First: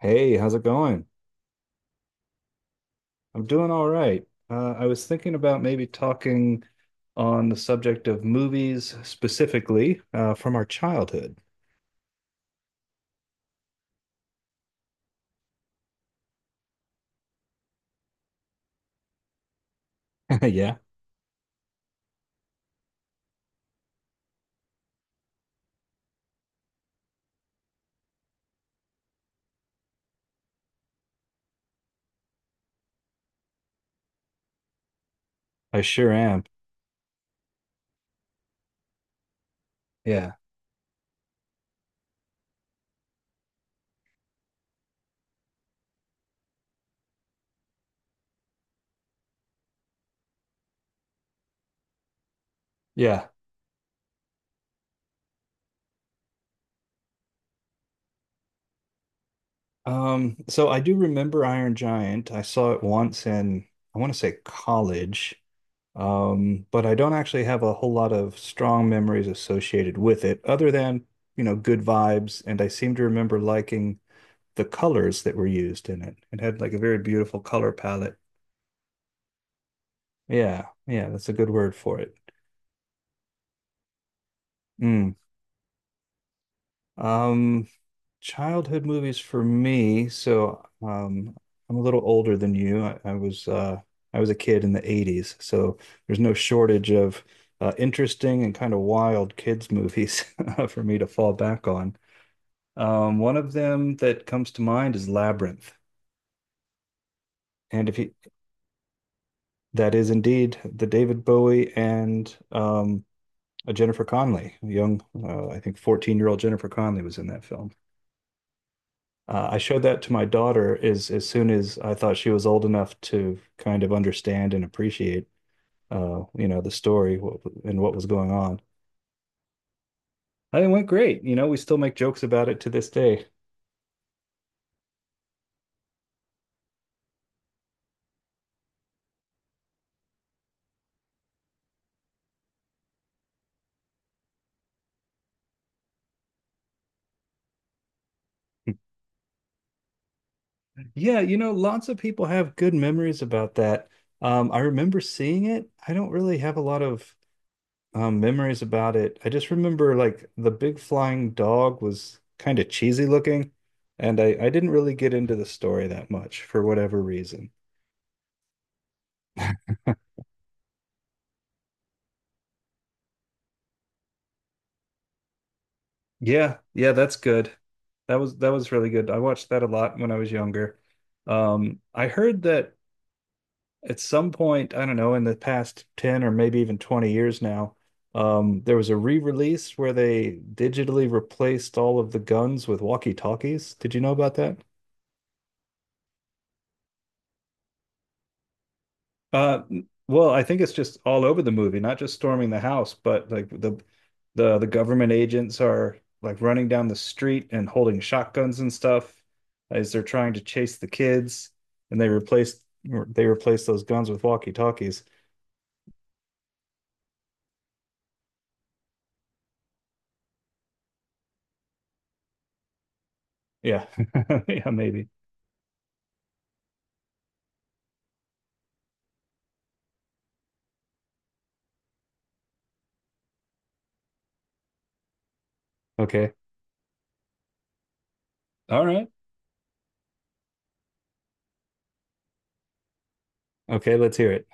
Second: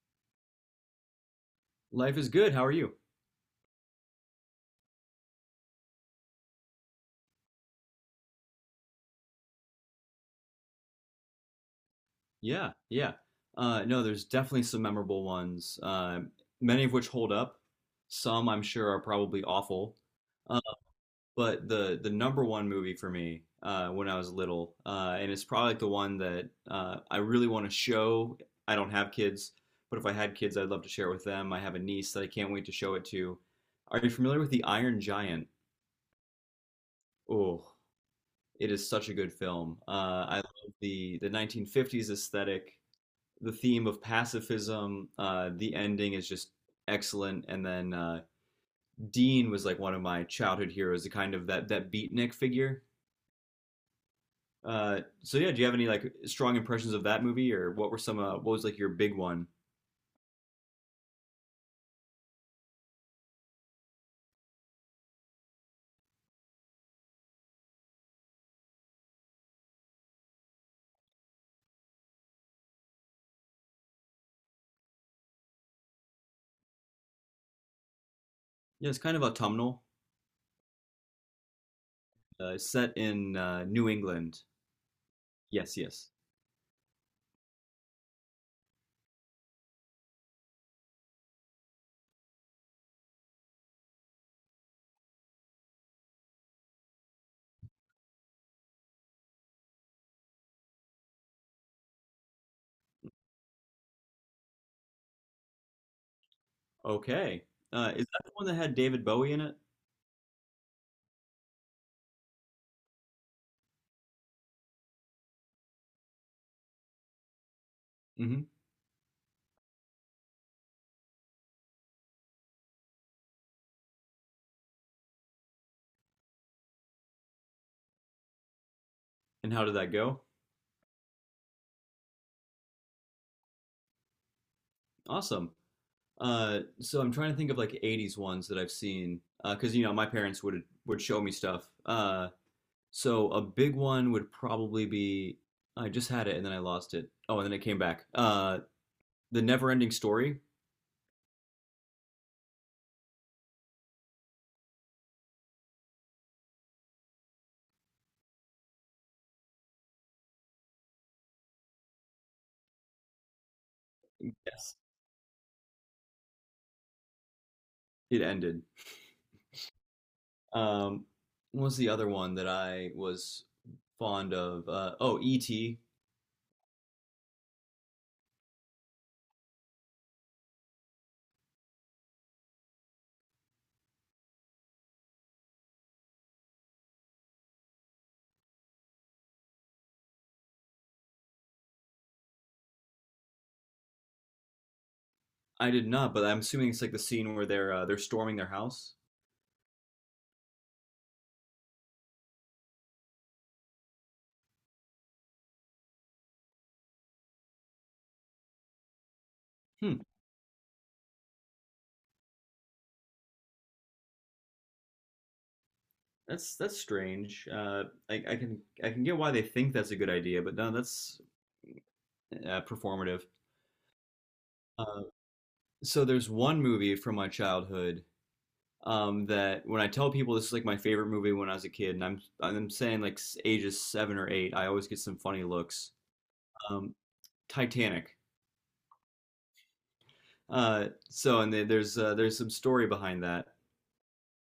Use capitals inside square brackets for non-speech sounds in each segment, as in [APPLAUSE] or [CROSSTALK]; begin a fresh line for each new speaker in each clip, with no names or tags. Hey, how's it going?
Life is good. How are you?
I'm doing all right. I was thinking about maybe talking on the subject of movies specifically from our childhood.
Yeah, yeah. No, there's definitely some memorable ones, many of which hold up. Some I'm sure are probably awful.
[LAUGHS]
Uh,
Yeah,
but the number one movie for me when I was little, and it's probably like the one that I really want to show. I don't have kids, but if I had kids, I'd love to share it with them. I have a niece that I can't wait to show it to. Are you familiar with The Iron Giant?
I sure am.
Oh, it is such a good film.
Yeah,
I love the 1950s aesthetic, the theme of pacifism. The ending is just excellent. And then Dean was like one of my childhood heroes, the kind of that beatnik figure.
yeah.
So yeah, do you have any like strong impressions of that movie, or what were some? What was like your big one?
So I do remember Iron Giant. I saw it once in, I want to say college, but I don't actually have a whole lot of strong memories associated with it, other than, good vibes. And I seem to remember liking the colors that were used in it. It had like a very beautiful color palette.
Yeah, it's kind of autumnal,
Yeah, yeah, that's a good word for it.
set in New England.
Mm.
Yes, yes.
Um, Childhood movies for me. So, I'm a little older than you. I was I was a kid in the 80s, so there's no shortage of interesting and kind of wild kids movies [LAUGHS] for me to fall back on. One of them that comes to mind is Labyrinth,
Okay.
and
Uh,
if
is
you,
that the one that had David Bowie in it?
that is indeed the David Bowie and a Jennifer Connelly, a young, I think, 14-year-old Jennifer Connelly was in that film.
Hmm.
I showed that to my daughter as soon as I thought she was old enough to kind of understand and appreciate, the story and what was going on.
And how did that go?
And it went great. You know, we still make jokes about it to this day.
Awesome. So I'm trying to think of like 80s ones that I've seen because my parents would show me stuff. So a big one would probably be I just had it and then I lost it. Oh, and then it came back. The Never-Ending Story.
Yeah, you know, lots of people have good memories about that. I remember seeing it. I don't really have a lot of memories about it. I just remember like the big flying dog was kind of cheesy looking, and I didn't
Yes.
really get into the story that much for whatever reason.
It ended. Um, what was the other one that I was fond of? Oh, E.T.
Yeah, yeah, that's good. That was really good. I watched that a lot when I was younger. I heard that at some point, I don't know, in the past 10 or maybe even 20 years now, there was a re-release where they digitally replaced all of the guns with walkie-talkies. Did you know about that?
I did not, but I'm assuming it's like the scene where they're storming their house.
Uh, well, I think it's just all over the movie, not just storming the house, but like the the government agents are like running down the street and holding shotguns and stuff as
Hmm,
they're trying to chase the kids, and they replaced those guns with walkie-talkies.
that's strange. I, I can I can get why they think that's a good idea, but no, that's performative.
Yeah, [LAUGHS] yeah,
Uh,
maybe.
so there's one movie from my childhood that when I tell people this is like my favorite movie when I was a kid, and I'm saying like ages 7 or 8, I always get some funny looks.
Okay,
Um, Titanic.
all right.
So and there's some story behind that,
Okay, let's hear it.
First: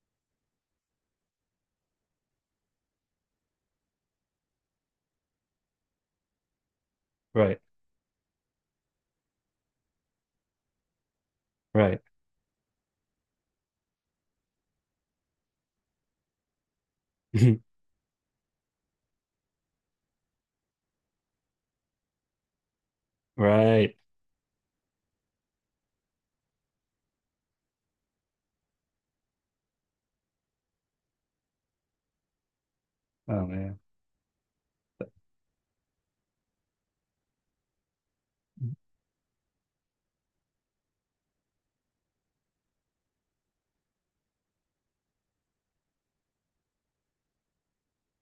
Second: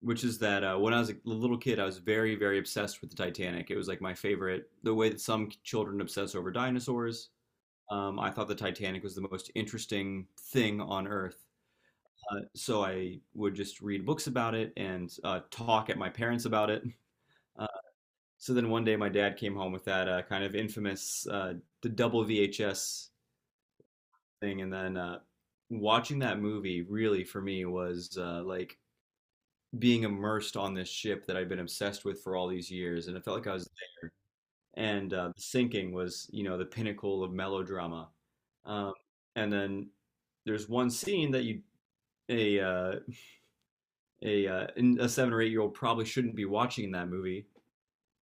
which is that when I was a little kid, I was very very obsessed with the Titanic. It was like my favorite. The way that some children obsess over dinosaurs,
Right,
I thought the Titanic was the most interesting thing on Earth.
right,
So I would just read books about it and talk at my parents about it. Uh,
[LAUGHS]
so then one day my dad came home with that kind of infamous the double VHS
right.
thing, and then watching that movie really for me was like being immersed on this ship that I'd been obsessed with for all these years, and it felt
Oh
like I was.
man.
And the sinking was, the pinnacle of melodrama. Um, and then there's one scene that you a uh, a uh, a 7 or 8 year old probably shouldn't be watching that movie,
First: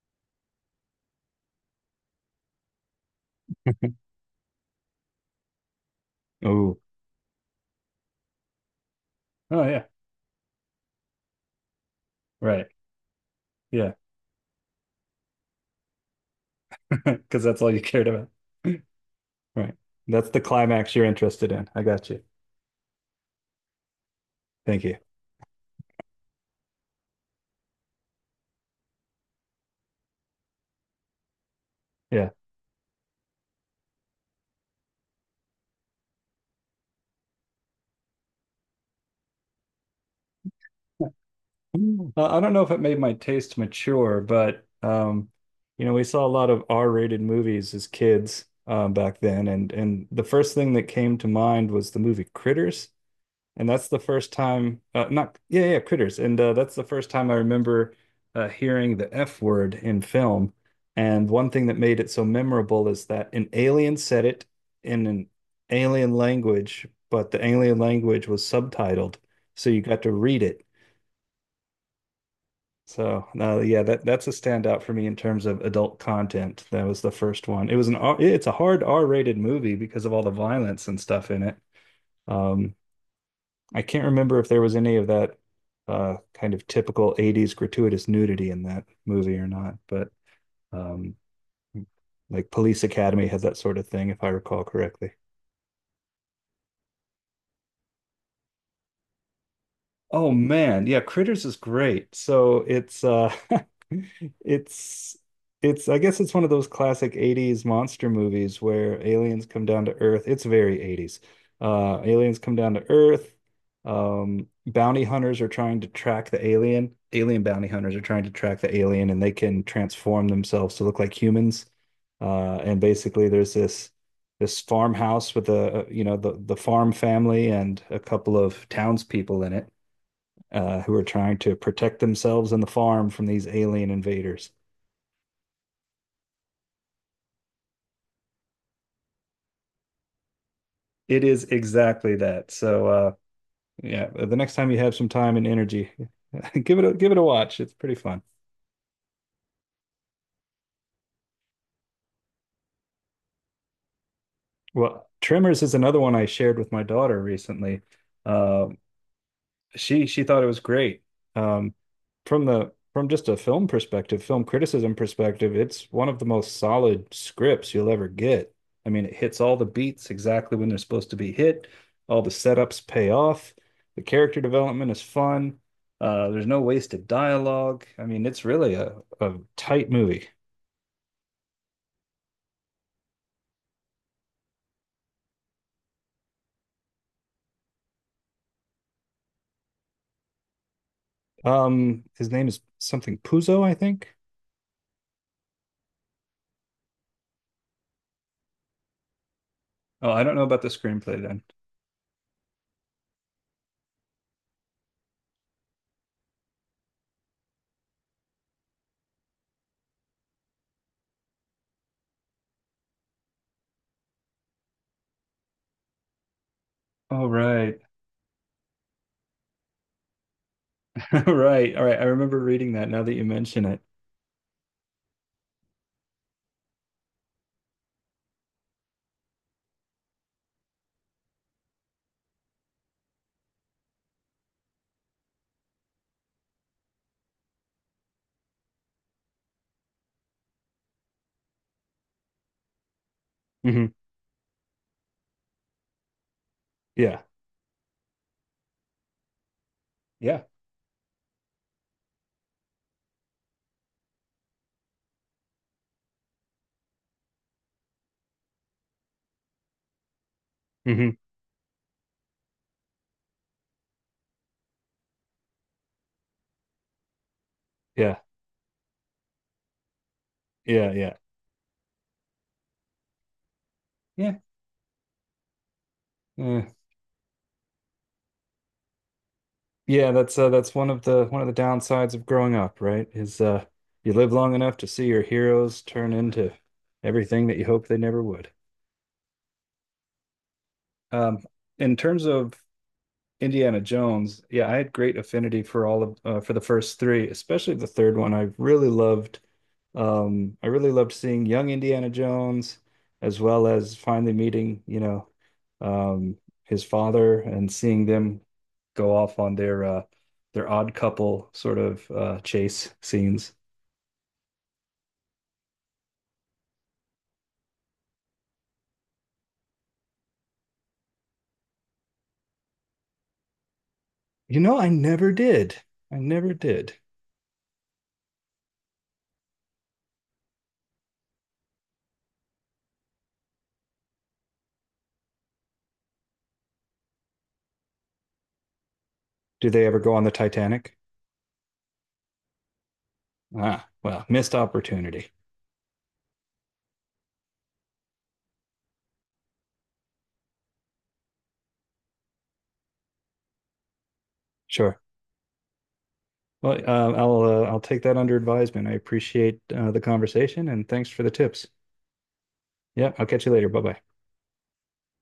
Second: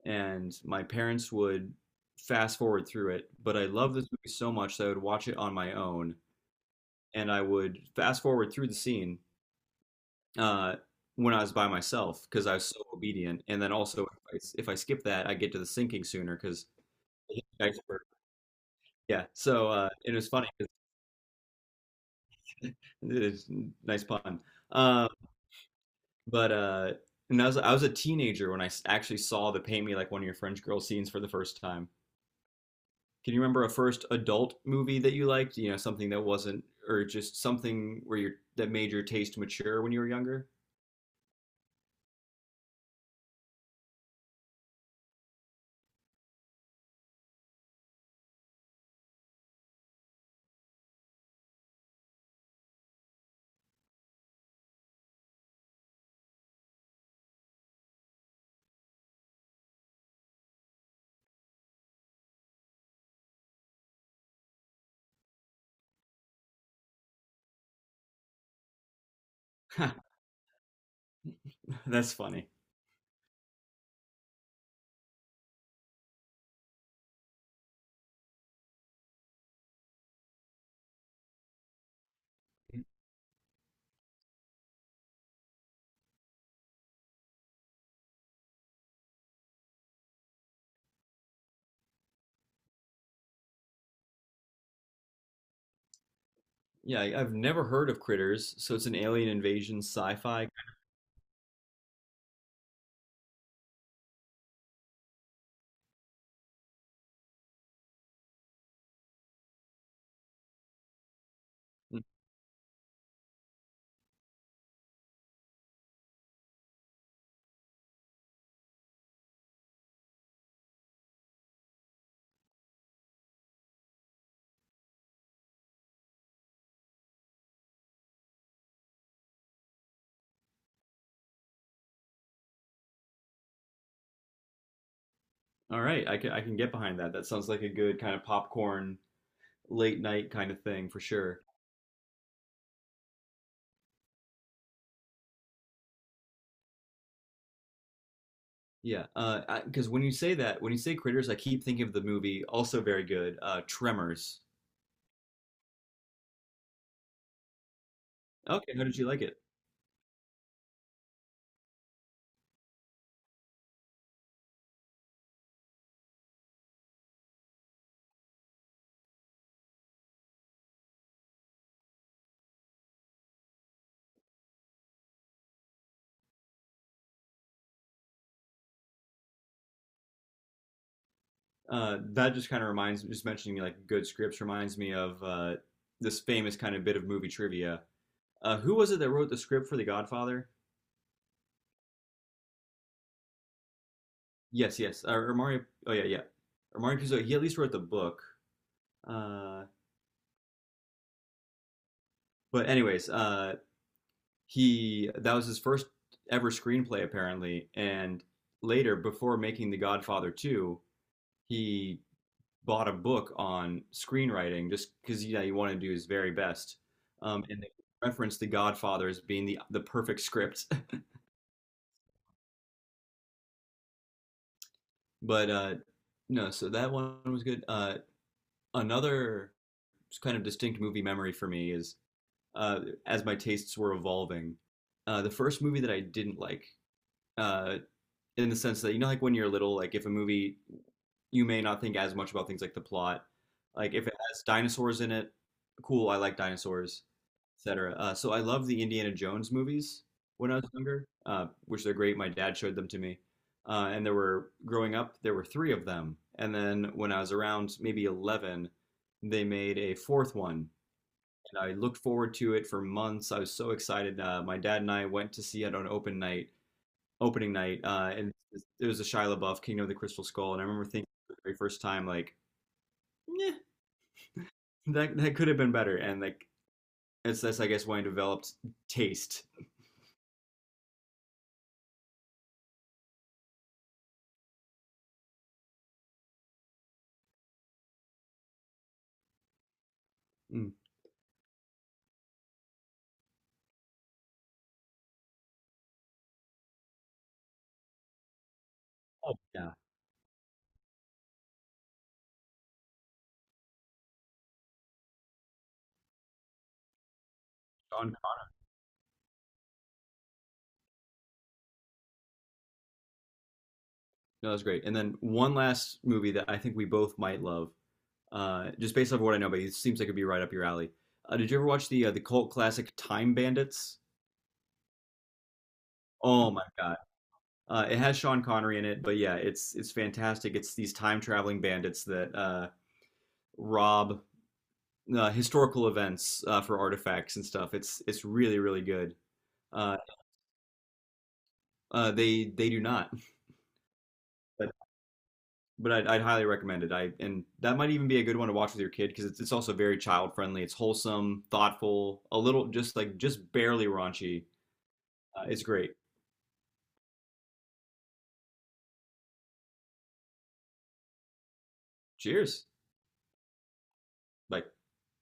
and my parents would fast forward through it. But I love
[LAUGHS]
this movie so much that I would watch it on my own,
Oh,
and I would fast forward through the scene
oh yeah.
uh, when I was by myself because I was
Right.
so obedient. And then
Yeah,
also, if I skip that, I get to the sinking sooner because
[LAUGHS]
I
because
hit
that's
the
all you
iceberg.
cared about.
Yeah, so
Right.
it was
That's the
funny.
climax you're interested in. I got you.
[LAUGHS] It is nice pun.
Thank you.
Um, But and I was a teenager when I actually saw the "Paint Me Like One of Your French Girls" scenes for the first time.
Yeah.
Can you remember a first adult movie that you liked? Something that wasn't, or just something where you that made your taste mature when you were younger?
Mm. I don't know if it made my taste mature, but you know, we saw a lot of R-rated movies as kids back then, and the first thing that came to mind was the movie Critters. And that's the first time not yeah yeah critters and that's the first time I remember hearing the F word in film, and one thing that made it so memorable is that an alien said it in an alien language, but the alien language was subtitled, so you
Ha,
got to read it.
[LAUGHS] that's funny.
So yeah, that's a standout for me in terms of adult content. That was the first one. It was an R, it's a hard R-rated movie because of all the violence and stuff in it. um I can't remember if there was any of that kind of typical 80s gratuitous nudity in that movie or not, but um, like Police Academy had that sort of thing, if I recall correctly.
Yeah, I've never heard of Critters, so it's an alien invasion
Oh
sci-fi.
man, yeah, Critters is great. So it's [LAUGHS] it's it's I guess it's one of those classic 80s monster movies where aliens come down to Earth. It's very 80s.
Mm,
Aliens come down to Earth. Bounty hunters are trying to track the alien. Alien bounty hunters are trying to track the alien, and they can transform themselves to look like humans. And basically there's this farmhouse with a, you know, the farm family and a couple of townspeople in it, who are trying to protect themselves and the farm from these alien invaders.
all right, I can get behind that. That sounds like a good kind of popcorn late night kind of thing for
It
sure.
is exactly that. So yeah, the next time you have some time and energy, [LAUGHS] give it a watch. It's pretty fun.
Yeah, because when you say Critters, I keep thinking of the movie, also very good, Tremors.
Well, Tremors is another one I shared with my daughter recently. Uh,
Okay, how did you like it?
she thought it was great. Um, from the from just a film perspective, film criticism perspective, it's one of the most solid scripts you'll ever get. I mean, it hits all the beats exactly when they're supposed to be hit. All the setups pay off. The character development is fun. There's no wasted dialogue. I mean, it's really a tight movie.
That just kind of reminds me, just mentioning like good scripts reminds me of this famous kind of bit of movie trivia. Who was it that wrote the script for The Godfather?
His name is something Puzo, I think.
Yes, yes, or Mario. Oh yeah, yeah, or Mario Puzo. He at least wrote the book. Uh,
Oh, I don't know about the screenplay then.
but anyways, he that was his first ever screenplay apparently, and later, before making The Godfather 2, he bought a book on screenwriting just because you want to do his very best.
All
And they
right.
referenced The Godfather as being the perfect script,
[LAUGHS] All right. All right. I remember reading that now that you mention it.
[LAUGHS] but no, so that one was good. Another kind of distinct movie memory for me is uh, as my tastes were evolving. The first movie that I didn't like, uh, in the sense that like when you're little, like if a movie you may not think as much about things like the plot.
Mhm.
Like if it has dinosaurs in it, cool, I like dinosaurs,
Yeah.
etc. So I love the Indiana Jones movies
Yeah.
when I was younger, which they're great. My dad showed them to me, and there were growing up there were three of them, and then when I was around maybe 11, they made a fourth one.
Hmm.
And I looked forward to it for months. I was so excited. My dad and I went to see it on opening night,
Yeah.
and it was a Shia LaBeouf Kingdom of the Crystal Skull, and I remember
Yeah.
thinking
Yeah.
for the very first time like, yeah,
Yeah.
that could have been better, and like
Yeah.
it's that's I guess why I developed taste.
Yeah. That's one of the downsides of growing up, right? Is you live long enough to see your heroes turn into everything that you hope they never would.
Mm.
Um, in terms of Indiana Jones, yeah, I had great affinity for all of for the first three, especially the third one. I really
Oh,
loved.
yeah.
I really loved seeing young Indiana Jones, as well as finally meeting, you know, um, his father, and seeing
Sean Connery.
them go off on their odd couple sort of chase scenes.
No, that was great. And then one last movie that I think we both might love, just based off of what I know, but it seems like it'd be right up your alley. Did you ever watch the the cult classic Time Bandits?
You know, I never did. I
Oh
never
my god.
did.
It has Sean Connery in it, but yeah, it's fantastic. It's these time traveling bandits that rob historical events for artifacts and stuff. It's really really good.
Do they
Uh,
ever go on the Titanic?
they do not,
Ah, well, missed
but
opportunity.
but I'd highly recommend it. I And that might even be a good one to watch with your kid because it's also very child friendly. It's wholesome, thoughtful, a little just like just barely raunchy.
Sure.
It's great.
Well, I'll take that under advisement. I appreciate the conversation, and thanks for the tips.
Cheers.
Yeah, I'll catch you later. Bye bye.
Bye.